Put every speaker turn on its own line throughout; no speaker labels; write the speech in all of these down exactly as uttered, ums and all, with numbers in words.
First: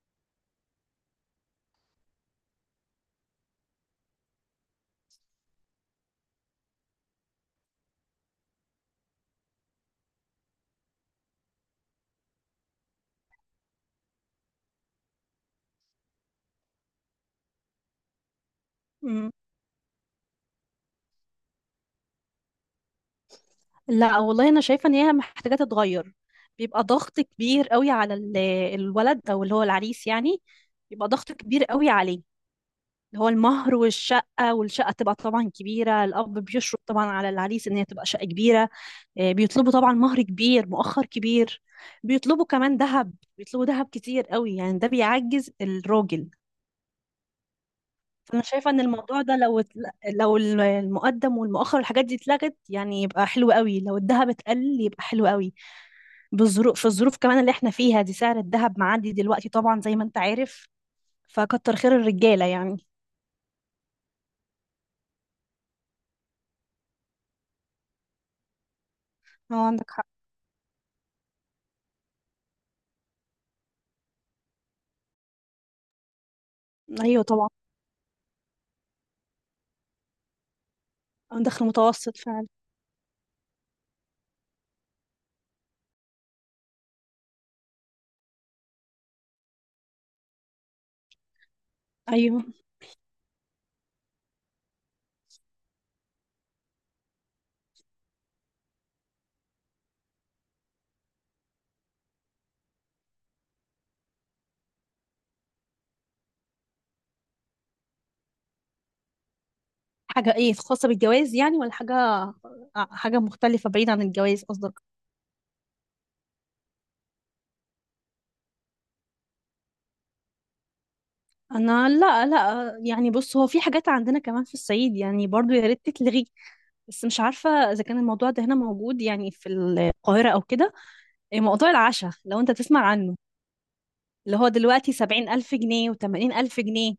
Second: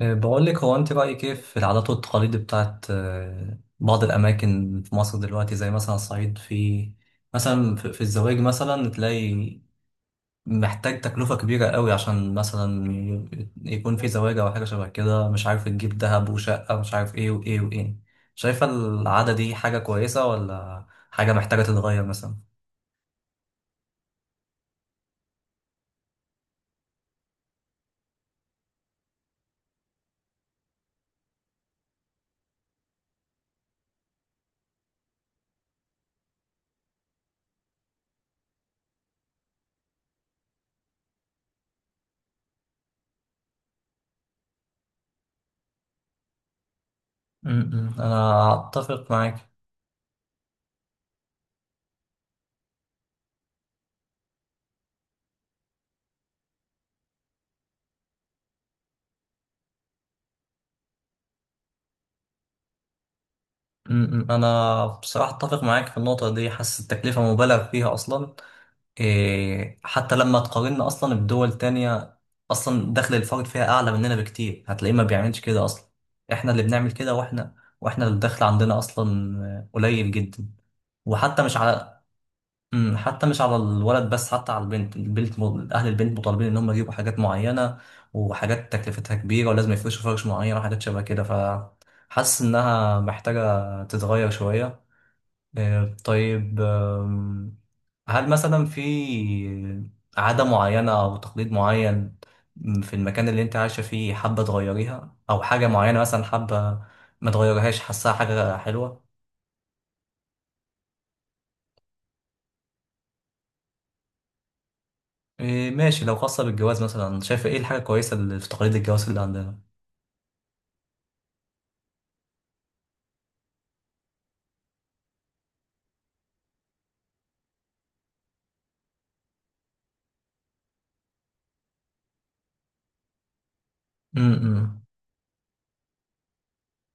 أه، بقول لك، هو انت رايك ايه في العادات والتقاليد بتاعت أه، بعض الاماكن في مصر دلوقتي زي مثلا الصعيد. في مثلا في في الزواج مثلا تلاقي محتاج تكلفه كبيره قوي عشان مثلا ي- يكون في زواج او حاجه شبه كده، مش عارف تجيب ذهب وشقه مش عارف ايه وايه وايه. شايفه
مم.
العاده دي حاجه كويسه ولا حاجه محتاجه تتغير مثلا؟
لا والله انا شايفه ان هي محتاجه تتغير. بيبقى ضغط كبير قوي على ال- الولد او اللي هو العريس يعني. بيبقى ضغط كبير قوي عليه، اللي هو المهر والشقه، والشقه تبقى طبعا كبيره، الاب بيشرط طبعا على العريس ان هي تبقى شقه كبيره. آه، بيطلبوا طبعا مهر كبير مؤخر كبير، بيطلبوا كمان ذهب، بيطلبوا ذهب كتير قوي يعني، ده بيعجز الراجل.
م- م،
فانا
انا
شايفه ان
اتفق
الموضوع ده
معاك.
لو اتل- لو المقدم والمؤخر والحاجات دي اتلغت يعني يبقى حلو قوي، لو الذهب اتقل يبقى حلو قوي. بظروف في الظروف كمان اللي احنا فيها دي سعر الذهب معدي دلوقتي طبعا زي ما انت عارف، فكتر خير الرجالة يعني.
م- م، انا بصراحه اتفق معاك في النقطه دي، حاسس التكلفه مبالغ فيها اصلا.
هو
إيه،
عندك حق.
حتى لما تقارنا اصلا بدول تانية، اصلا دخل الفرد فيها اعلى مننا بكتير، هتلاقيه ما بيعملش كده اصلا. احنا اللي بنعمل كده،
ايوه طبعا.
واحنا واحنا الدخل عندنا اصلا آه، قليل جدا. وحتى مش
دخل
على
متوسط فعلا.
مم، حتى مش على الولد، بس حتى على البنت البنت م- اهل البنت مطالبين ان هم يجيبوا حاجات معينة، وحاجات تكلفتها كبيرة ولازم يفرشوا فرش معين وحاجات شبه كده،
ايوه.
فحاسس انها محتاجة تتغير شوية. آه، طيب، آم، هل مثلا في عادة معينة أو تقليد معين في المكان اللي أنت عايشة فيه حابة تغيريها، أو حاجة معينة مثلا حابة ما تغيرهاش، حاساها حاجة حلوة؟
حاجة ايه؟ خاصة بالجواز يعني ولا حاجة؟ آه، حاجة مختلفة بعيد عن الجواز قصدك.
آه، ماشي، لو خاصة بالجواز، مثلا شايفة إيه الحاجة كويسة اللي في تقليد الجواز اللي عندنا؟
انا لا لا يعني، بص، هو في حاجات عندنا كمان في الصعيد يعني برضو يا ريت تتلغي، بس مش عارفة اذا كان الموضوع ده هنا موجود يعني في القاهرة او كده. إيه موضوع العشاء، لو انت تسمع عنه؟ اللي هو
م-
دلوقتي سبعين ألف جنيه وتمانين ألف جنيه،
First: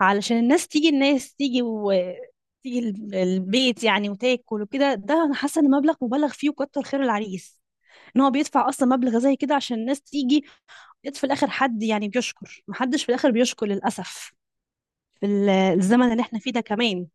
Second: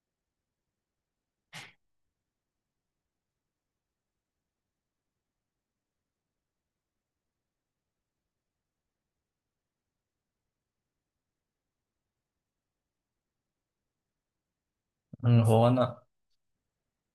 علشان الناس تيجي، الناس تيجي وتيجي ال- البيت يعني وتاكل وكده. ده أنا حاسة إن مبلغ مبالغ فيه، وكتر خير العريس إن هو بيدفع أصلا مبلغ زي كده عشان الناس تيجي، ويت في الآخر حد يعني بيشكر، محدش في الآخر بيشكر للأسف في
م.
ال-
هو أنا
الزمن اللي احنا فيه ده كمان.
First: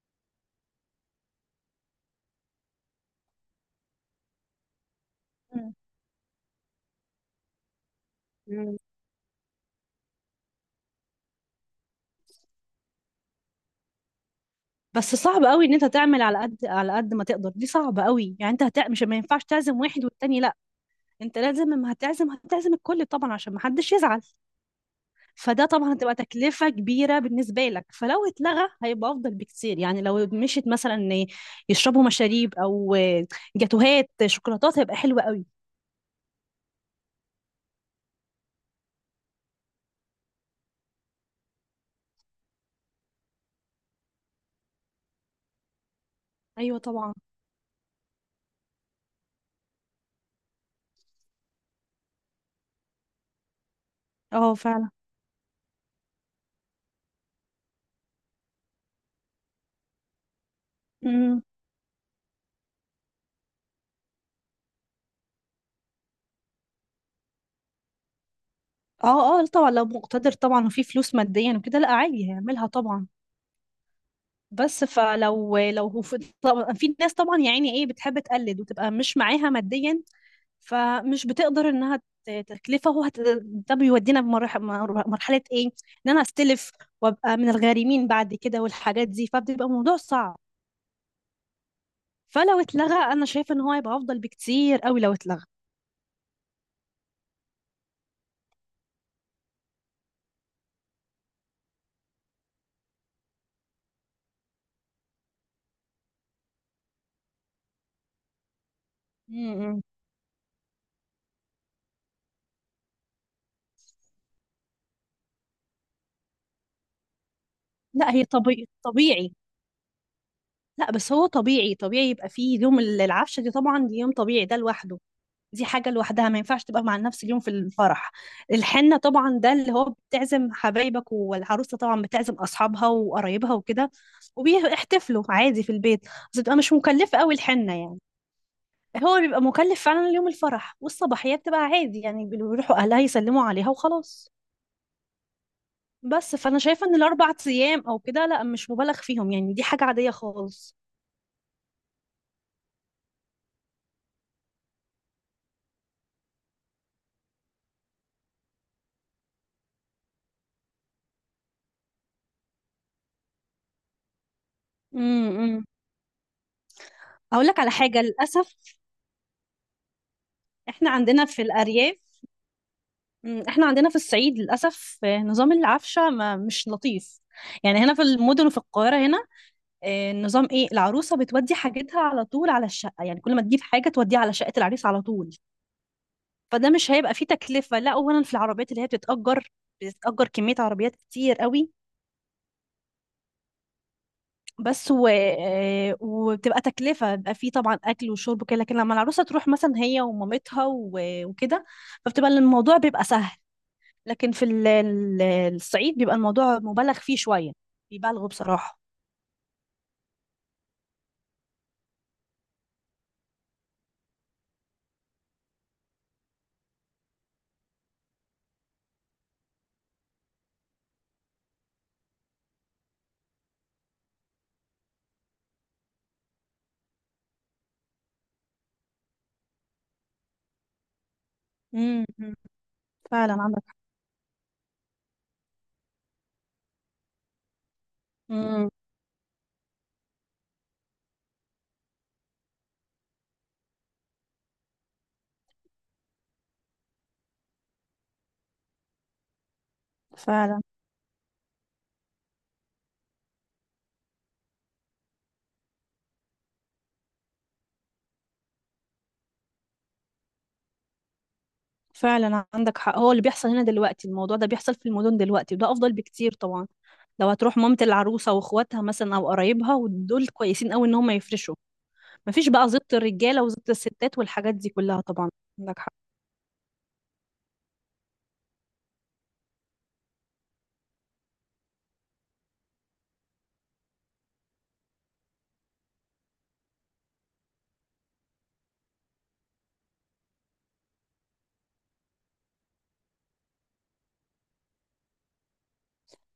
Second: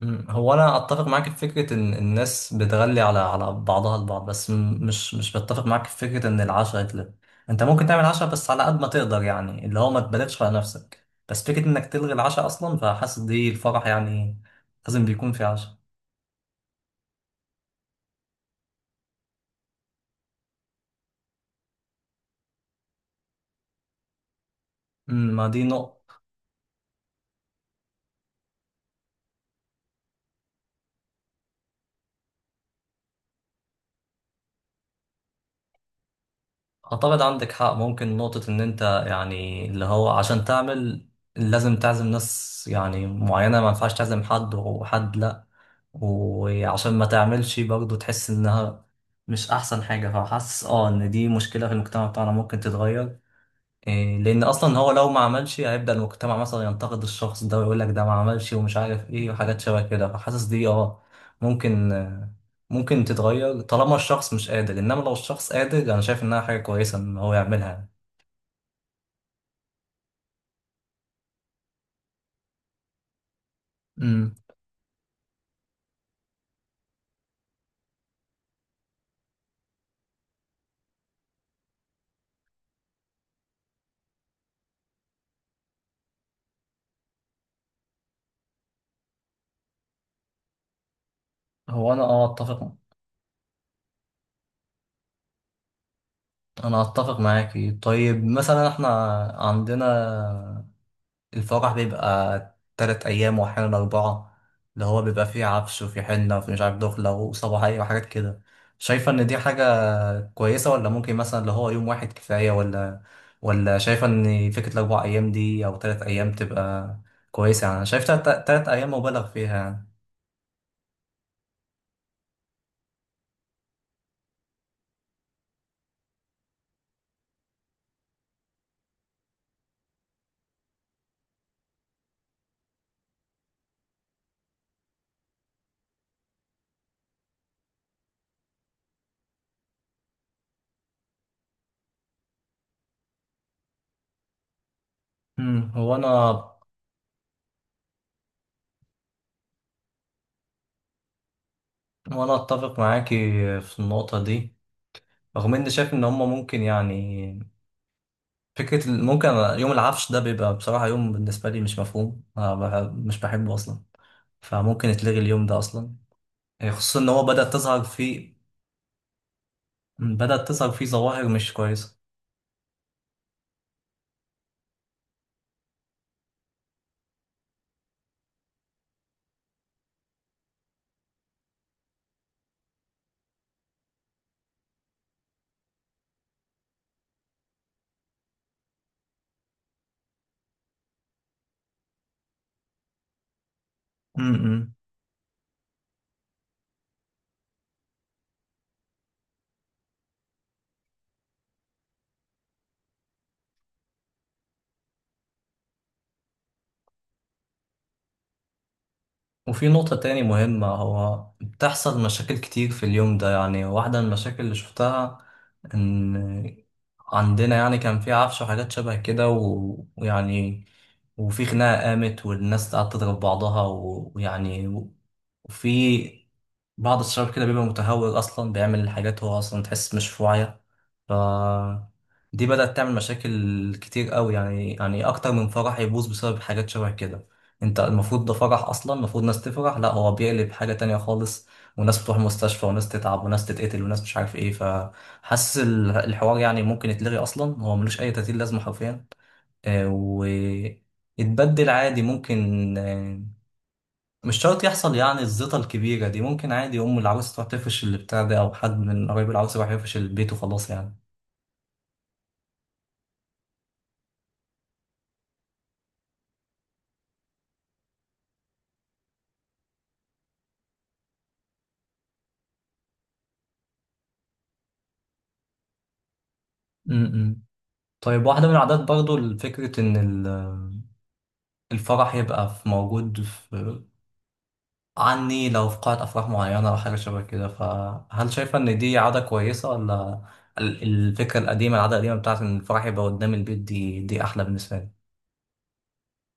مم. هو انا اتفق معاك في فكره ان الناس بتغلي على على بعضها البعض، بس م- مش مش بتفق
مم.
معاك في فكره ان العشاء يتلغي. انت ممكن تعمل عشاء بس على
مم.
قد ما تقدر، يعني اللي هو ما تبالغش على نفسك. بس فكره انك تلغي العشاء اصلا فحاسس دي الفرح يعني لازم
بس
بيكون في
صعب قوي ان
عشاء.
انت تعمل على قد على قد ما تقدر، دي صعبة قوي يعني، انت هت... مش، ما ينفعش تعزم واحد والتاني لا، انت لازم لما هتعزم هتعزم الكل طبعا عشان ما حدش يزعل.
مم، ما دي
فده طبعا
نقطه.
هتبقى تكلفة كبيرة بالنسبة لك، فلو اتلغى هيبقى أفضل بكتير، يعني لو مشيت مثلا إن يشربوا مشاريب أو جاتوهات شوكولاتات هيبقى حلو قوي.
أعتقد عندك حق. ممكن نقطة إن أنت يعني اللي هو عشان تعمل لازم تعزم ناس يعني معينة، ما ينفعش تعزم حد وحد لأ.
أيوة
وعشان ما
طبعا.
تعملش برضه تحس إنها مش أحسن حاجة. فحاسس أه إن دي مشكلة في المجتمع بتاعنا ممكن تتغير. إيه، لان
اه
اصلا هو
فعلا.
لو ما عملش هيبدا المجتمع مثلا ينتقد الشخص ده ويقول لك ده ما عملش ومش عارف ايه وحاجات شبه كده، فحاسس دي اه
امم.
ممكن آه، ممكن تتغير طالما الشخص مش قادر. انما لو الشخص قادر انا شايف انها حاجه كويسه ان هو يعملها.
اه اه طبعا لو مقتدر طبعا وفي فلوس ماديا وكده لا عادي هيعملها طبعا،
امم
بس فلو لو هو في طبعا في ناس طبعا يا عيني ايه بتحب تقلد وتبقى مش معاها ماديا، فمش بتقدر انها ت- تتلفه، هو هت... ده بيودينا بمرحله. مرحله ايه؟ ان انا استلف وابقى من الغارمين بعد كده والحاجات دي، فبتبقى موضوع صعب.
هو انا اه
فلو
اتفق.
اتلغى انا شايفه ان هو هيبقى افضل بكتير قوي لو اتلغى.
انا اتفق معاكي. طيب مثلا احنا عندنا الفرح بيبقى تلات ايام واحيانا اربعه، اللي هو بيبقى فيه عفش وفي حنه وفي مش عارف دخله وصباحيه وحاجات كده. شايفه ان دي
امم.
حاجه كويسة ولا ممكن مثلا اللي هو يوم واحد كفاية، ولا ولا شايفة إن فكرة الأربع أيام دي أو تلات أيام تبقى كويسة؟ يعني أنا شايف
لا هي
تلات, تلات
طبيعي
أيام مبالغ
طبيعي.
فيها يعني.
لا بس هو طبيعي طبيعي، يبقى فيه يوم ال- العفشه دي طبعا، دي يوم طبيعي ده لوحده، دي حاجة لوحدها ما ينفعش تبقى مع نفس اليوم في الفرح. الحنة طبعا ده اللي هو بتعزم حبايبك، والعروسة طبعا بتعزم أصحابها وقرايبها وكده، وبيحتفلوا عادي في البيت، بس بتبقى مش مكلفة أوي الحنة يعني. هو اللي بيبقى مكلف فعلا اليوم الفرح، والصباحية بتبقى عادي يعني بيروحوا أهلها يسلموا عليها وخلاص.
أمم، هو
بس
أنا
فأنا شايفة إن الأربع أيام أو كده لا مش مبالغ فيهم، يعني دي حاجة عادية خالص.
وأنا أتفق معاكي في النقطة دي، رغم إني شايف إن هما ممكن يعني فكرة ال- ممكن يوم العفش ده بيبقى بصراحة يوم بالنسبة لي مش مفهوم. أنا بح- مش بحبه أصلا، فممكن يتلغي اليوم ده
امم.
أصلا، خصوصا إن هو
اقول
بدأت
لك على
تظهر
حاجه،
فيه
للاسف
بدأت تظهر فيه
احنا عندنا
ظواهر
في
مش
الارياف.
كويسة.
مم، احنا عندنا في الصعيد للأسف. آه، نظام العفشة ما مش لطيف يعني، هنا في المدن وفي القاهرة هنا. آه، النظام ايه؟ العروسة بتودي حاجتها على طول على الشقة، يعني كل ما تجيب حاجة توديها على شقة العريس على طول، فده مش هيبقى فيه تكلفة. لا أولا في العربيات اللي هي بتتأجر، بتتأجر كمية عربيات كتير قوي.
أمم.
بس و... آه، وبتبقى تكلفة، بيبقى فيه طبعا أكل وشرب وكده، لكن لما العروسة تروح مثلا هي ومامتها و... وكده، فبتبقى الموضوع بيبقى سهل. لكن في ال- ال- الصعيد بيبقى الموضوع مبالغ فيه شوية، بيبالغوا بصراحة.
وفي نقطة تاني مهمة هو بتحصل مشاكل كتير في اليوم ده، يعني واحدة من المشاكل اللي شفتها إن عندنا يعني كان في عفش وحاجات شبه كده و- ويعني وفي خناقة قامت والناس قعدت تضرب بعضها و- ويعني و- وفي بعض الشباب كده بيبقى متهور أصلا بيعمل حاجات هو أصلا تحس مش في وعيه. ف
امم.
دي بدأت تعمل
فعلا
مشاكل
عندك.
كتير قوي يعني، يعني أكتر من فرح يبوظ بسبب حاجات شبه كده. انت المفروض ده فرح
امم.
اصلا، المفروض ناس تفرح، لا هو بيقلب حاجة تانية خالص. وناس بتروح مستشفى وناس تتعب وناس تتقتل وناس مش عارف ايه، فحاسس ال- الحوار يعني ممكن يتلغي اصلا، هو ملوش اي تأثير لازمة حرفيا. آه،
فعلا.
ويتبدل عادي ممكن. آه، مش شرط يحصل يعني الزيطة الكبيرة دي، ممكن عادي أم العروس تروح تفرش اللي بتاع ده، أو حد من قرايب العروس يروح يفرش البيت وخلاص يعني.
فعلا عندك حق، هو اللي بيحصل هنا دلوقتي الموضوع ده بيحصل في المدن دلوقتي وده أفضل بكتير طبعا. لو هتروح مامة العروسة واخواتها مثلا أو قرايبها ودول كويسين قوي إن هم يفرشوا، مفيش بقى زبط الرجالة وزبط الستات والحاجات دي كلها طبعا. عندك حق.
امم طيب، واحدة من العادات برضو فكرة إن ال- الفرح يبقى في موجود عني لو في قاعة أفراح معينة أو حاجة شبه كده. فهل شايفة إن دي عادة كويسة، ولا ال- الفكرة القديمة العادة القديمة بتاعت إن الفرح يبقى قدام البيت دي دي أحلى بالنسبة لي؟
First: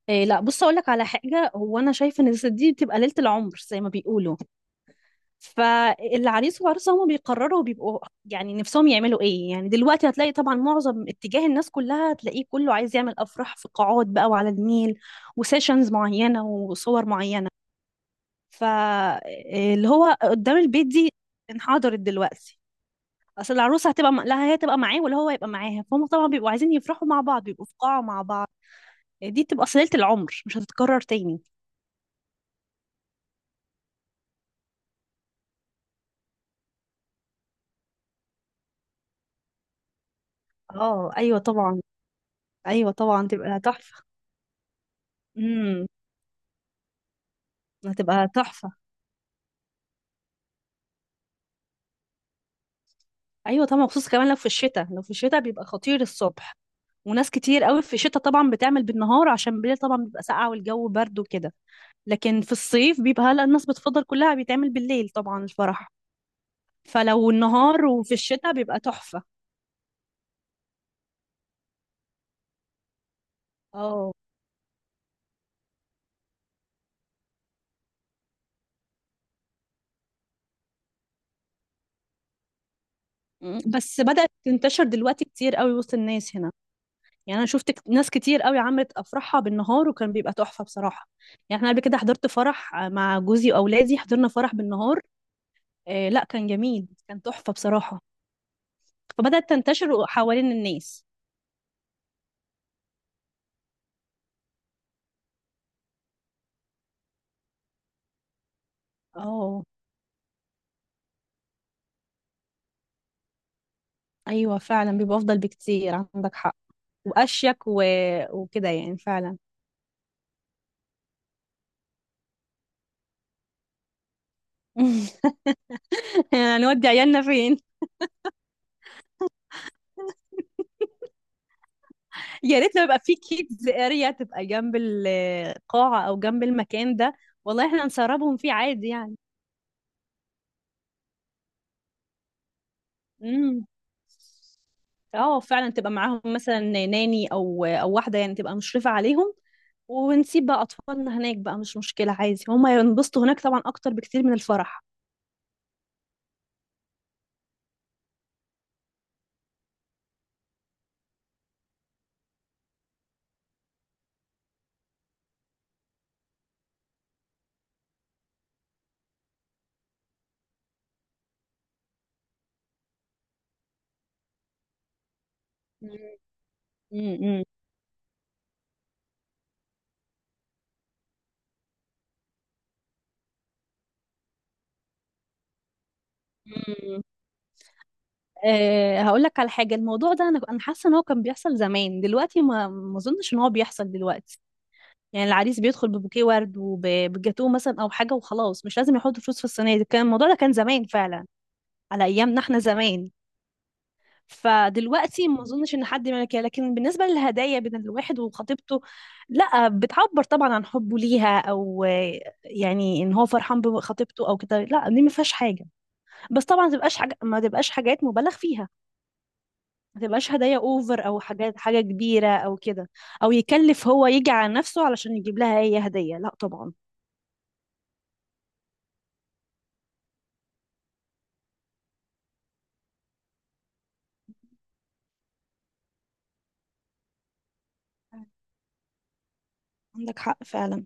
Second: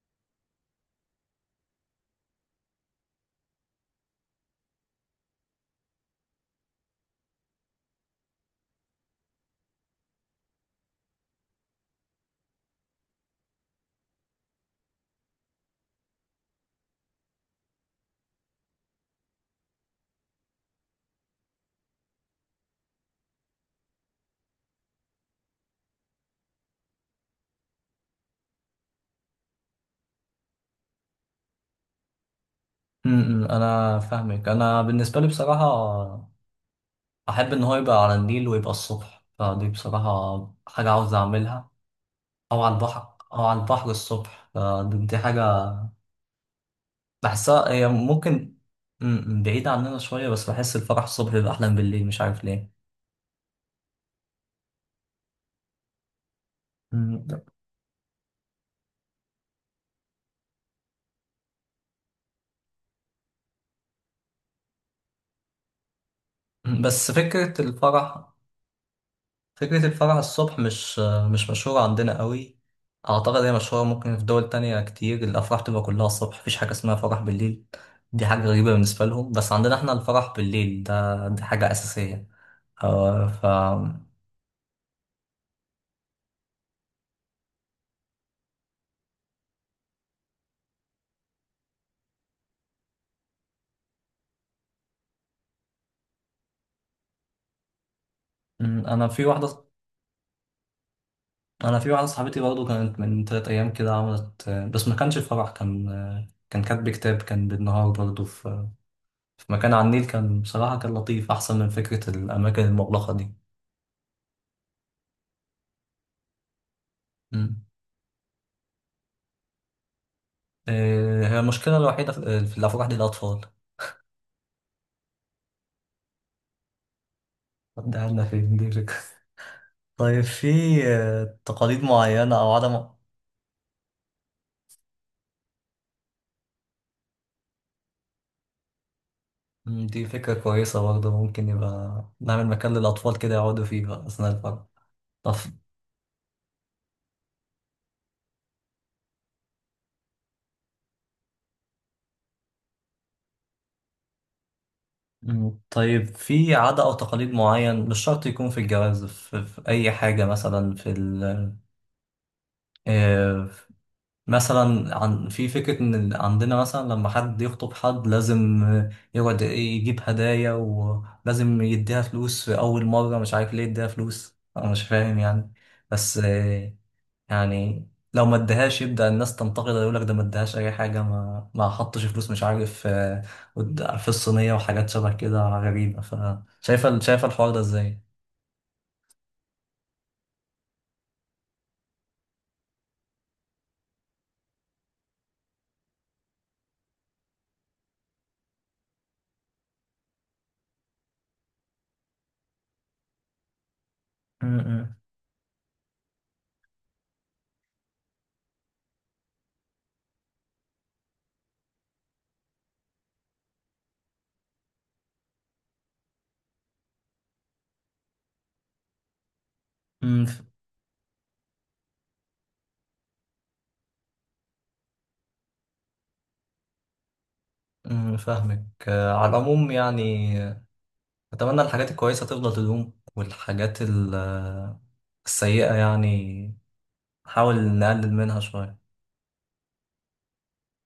إيه لا بص أقولك على حاجة، هو أنا شايفة إن دي بتبقى ليلة العمر زي ما بيقولوا، فالعريس والعروسة هما بيقرروا، بيبقوا يعني نفسهم يعملوا ايه. يعني دلوقتي هتلاقي طبعا معظم اتجاه الناس كلها، هتلاقيه كله عايز يعمل افراح في قاعات بقى وعلى النيل، وسيشنز معينة وصور معينة. فاللي هو قدام البيت دي انحدرت دلوقتي، اصل العروسة هتبقى م- لا هي تبقى معاه ولا هو يبقى معاها، فهم طبعا بيبقوا عايزين يفرحوا مع بعض، بيبقوا في قاعة مع بعض. دي بتبقى صلة العمر مش هتتكرر تاني.
م- م، أنا فاهمك. أنا بالنسبة لي بصراحة أحب إن هو يبقى على النيل ويبقى الصبح، فدي بصراحة حاجة
اه
عاوز
ايوه
أعملها.
طبعا.
أو على
ايوه
البحر،
طبعا
أو على
تبقى
البحر
تحفة.
الصبح، فدي دي حاجة
امم.
بحسها هي،
هتبقى
ممكن
تحفة.
م- م، بعيدة عننا شوية، بس بحس الفرح الصبح بيبقى أحلى من بالليل، مش عارف ليه.
ايوه طبعا، خصوصا كمان لو في الشتاء، لو في الشتاء بيبقى خطير الصبح،
م،
وناس كتير قوي في الشتاء طبعا بتعمل بالنهار عشان بالليل طبعا بيبقى ساقعه والجو برد وكده، لكن في الصيف بيبقى هلا الناس بتفضل كلها بيتعمل بالليل طبعا الفرح.
بس
فلو
فكرة
النهار وفي
الفرح
الشتاء بيبقى تحفة.
فكرة الفرح الصبح مش مش مشهورة عندنا قوي. أعتقد هي مشهورة
اه.
ممكن في دول تانية كتير، الأفراح تبقى كلها الصبح، مفيش حاجة اسمها فرح بالليل، دي حاجة غريبة بالنسبة لهم. بس عندنا احنا الفرح بالليل ده دي حاجة أساسية. آه، ف
م- بس بدأت تنتشر دلوقتي كتير قوي وسط الناس هنا، يعني انا شفت كت- ناس كتير قوي عملت افراحها بالنهار وكان بيبقى تحفة بصراحة. يعني احنا قبل كده حضرت فرح مع جوزي واولادي، حضرنا فرح بالنهار، آه لا كان جميل كان تحفة بصراحة.
م، أنا في
فبدأت
واحدة،
تنتشر حوالين الناس.
أنا في واحدة صاحبتي برضه كانت من تلات أيام كده عملت، بس ما كانش فرح، كان كان كاتب كتاب، كان بالنهار برضه في في
اه
مكان على النيل، كان بصراحة كان لطيف أحسن من فكرة الأماكن المغلقة دي.
ايوه فعلا بيبقى افضل بكتير عندك حق،
م.
واشيك و... وكده يعني فعلا.
آه، هي المشكلة الوحيدة في في الأفراح دي الأطفال.
هنودي عيالنا فين؟
طب ده عنا فين؟ دي فكرة طيب، في آه، تقاليد معينة أو
يا ريت لو
عدم.
يبقى في كيدز اريا تبقى جنب القاعة او جنب المكان ده، والله احنا نسربهم فيه عادي يعني.
مم، دي فكرة كويسة برضه، ممكن يبقى نعمل مكان للأطفال كده يقعدوا
امم.
فيه بقى أثناء الفرح. طب.
اه فعلا، تبقى معاهم مثلا ناني او او واحدة يعني تبقى مشرفة عليهم، ونسيب بقى اطفالنا هناك بقى، مش مشكلة عادي هما ينبسطوا هناك طبعا اكتر بكتير من الفرح.
مم، طيب، في عادة أو تقاليد معين مش شرط يكون في الجواز، في, في أي حاجة. مثلا في ال آه، مثلا عن في فكرة إن عندنا مثلا لما حد يخطب حد لازم يقعد إيه، يجيب هدايا، ولازم يديها فلوس في أول مرة. مش عارف ليه يديها فلوس، أنا مش فاهم يعني. بس آه،
امم.
يعني لو ما ادهاش يبدأ الناس تنتقد يقول لك ده ما ادهاش أي حاجة، ما ما حطش فلوس مش عارف آه، قد- في الصينية وحاجات شبه كده غريبة. فشايفة
مم.
شايفة الحوار ده إزاي؟
أه هقول لك على حاجه، الموضوع ده انا انا حاسه ان هو كان بيحصل زمان، دلوقتي ما ما اظنش ان هو بيحصل دلوقتي. يعني العريس بيدخل ببوكيه ورد وبجاتوه مثلا او حاجه وخلاص، مش لازم يحط فلوس في الصينيه، كان الموضوع ده كان زمان فعلا على ايامنا احنا زمان،
م- م-
فدلوقتي ما اظنش ان حد يعمل كده. لكن بالنسبه للهدايا بين الواحد وخطيبته، لا بتعبر طبعا عن حبه ليها او آه، يعني ان هو فرحان بخطيبته او كده، لا دي ما فيهاش حاجه، بس طبعا ما تبقاش حاجه ما تبقاش حاجات مبالغ فيها، ما
م-
تبقاش
ف-
هدايا اوفر او حاجات حاجه كبيره او كده، او يكلف هو يجي على نفسه علشان يجيب لها هي هديه، لا طبعا.
م- فاهمك. آه، على العموم يعني أتمنى الحاجات الكويسة تفضل تدوم، والحاجات ال- السيئة يعني نحاول نقلل منها شوية.
عندك حق فعلا.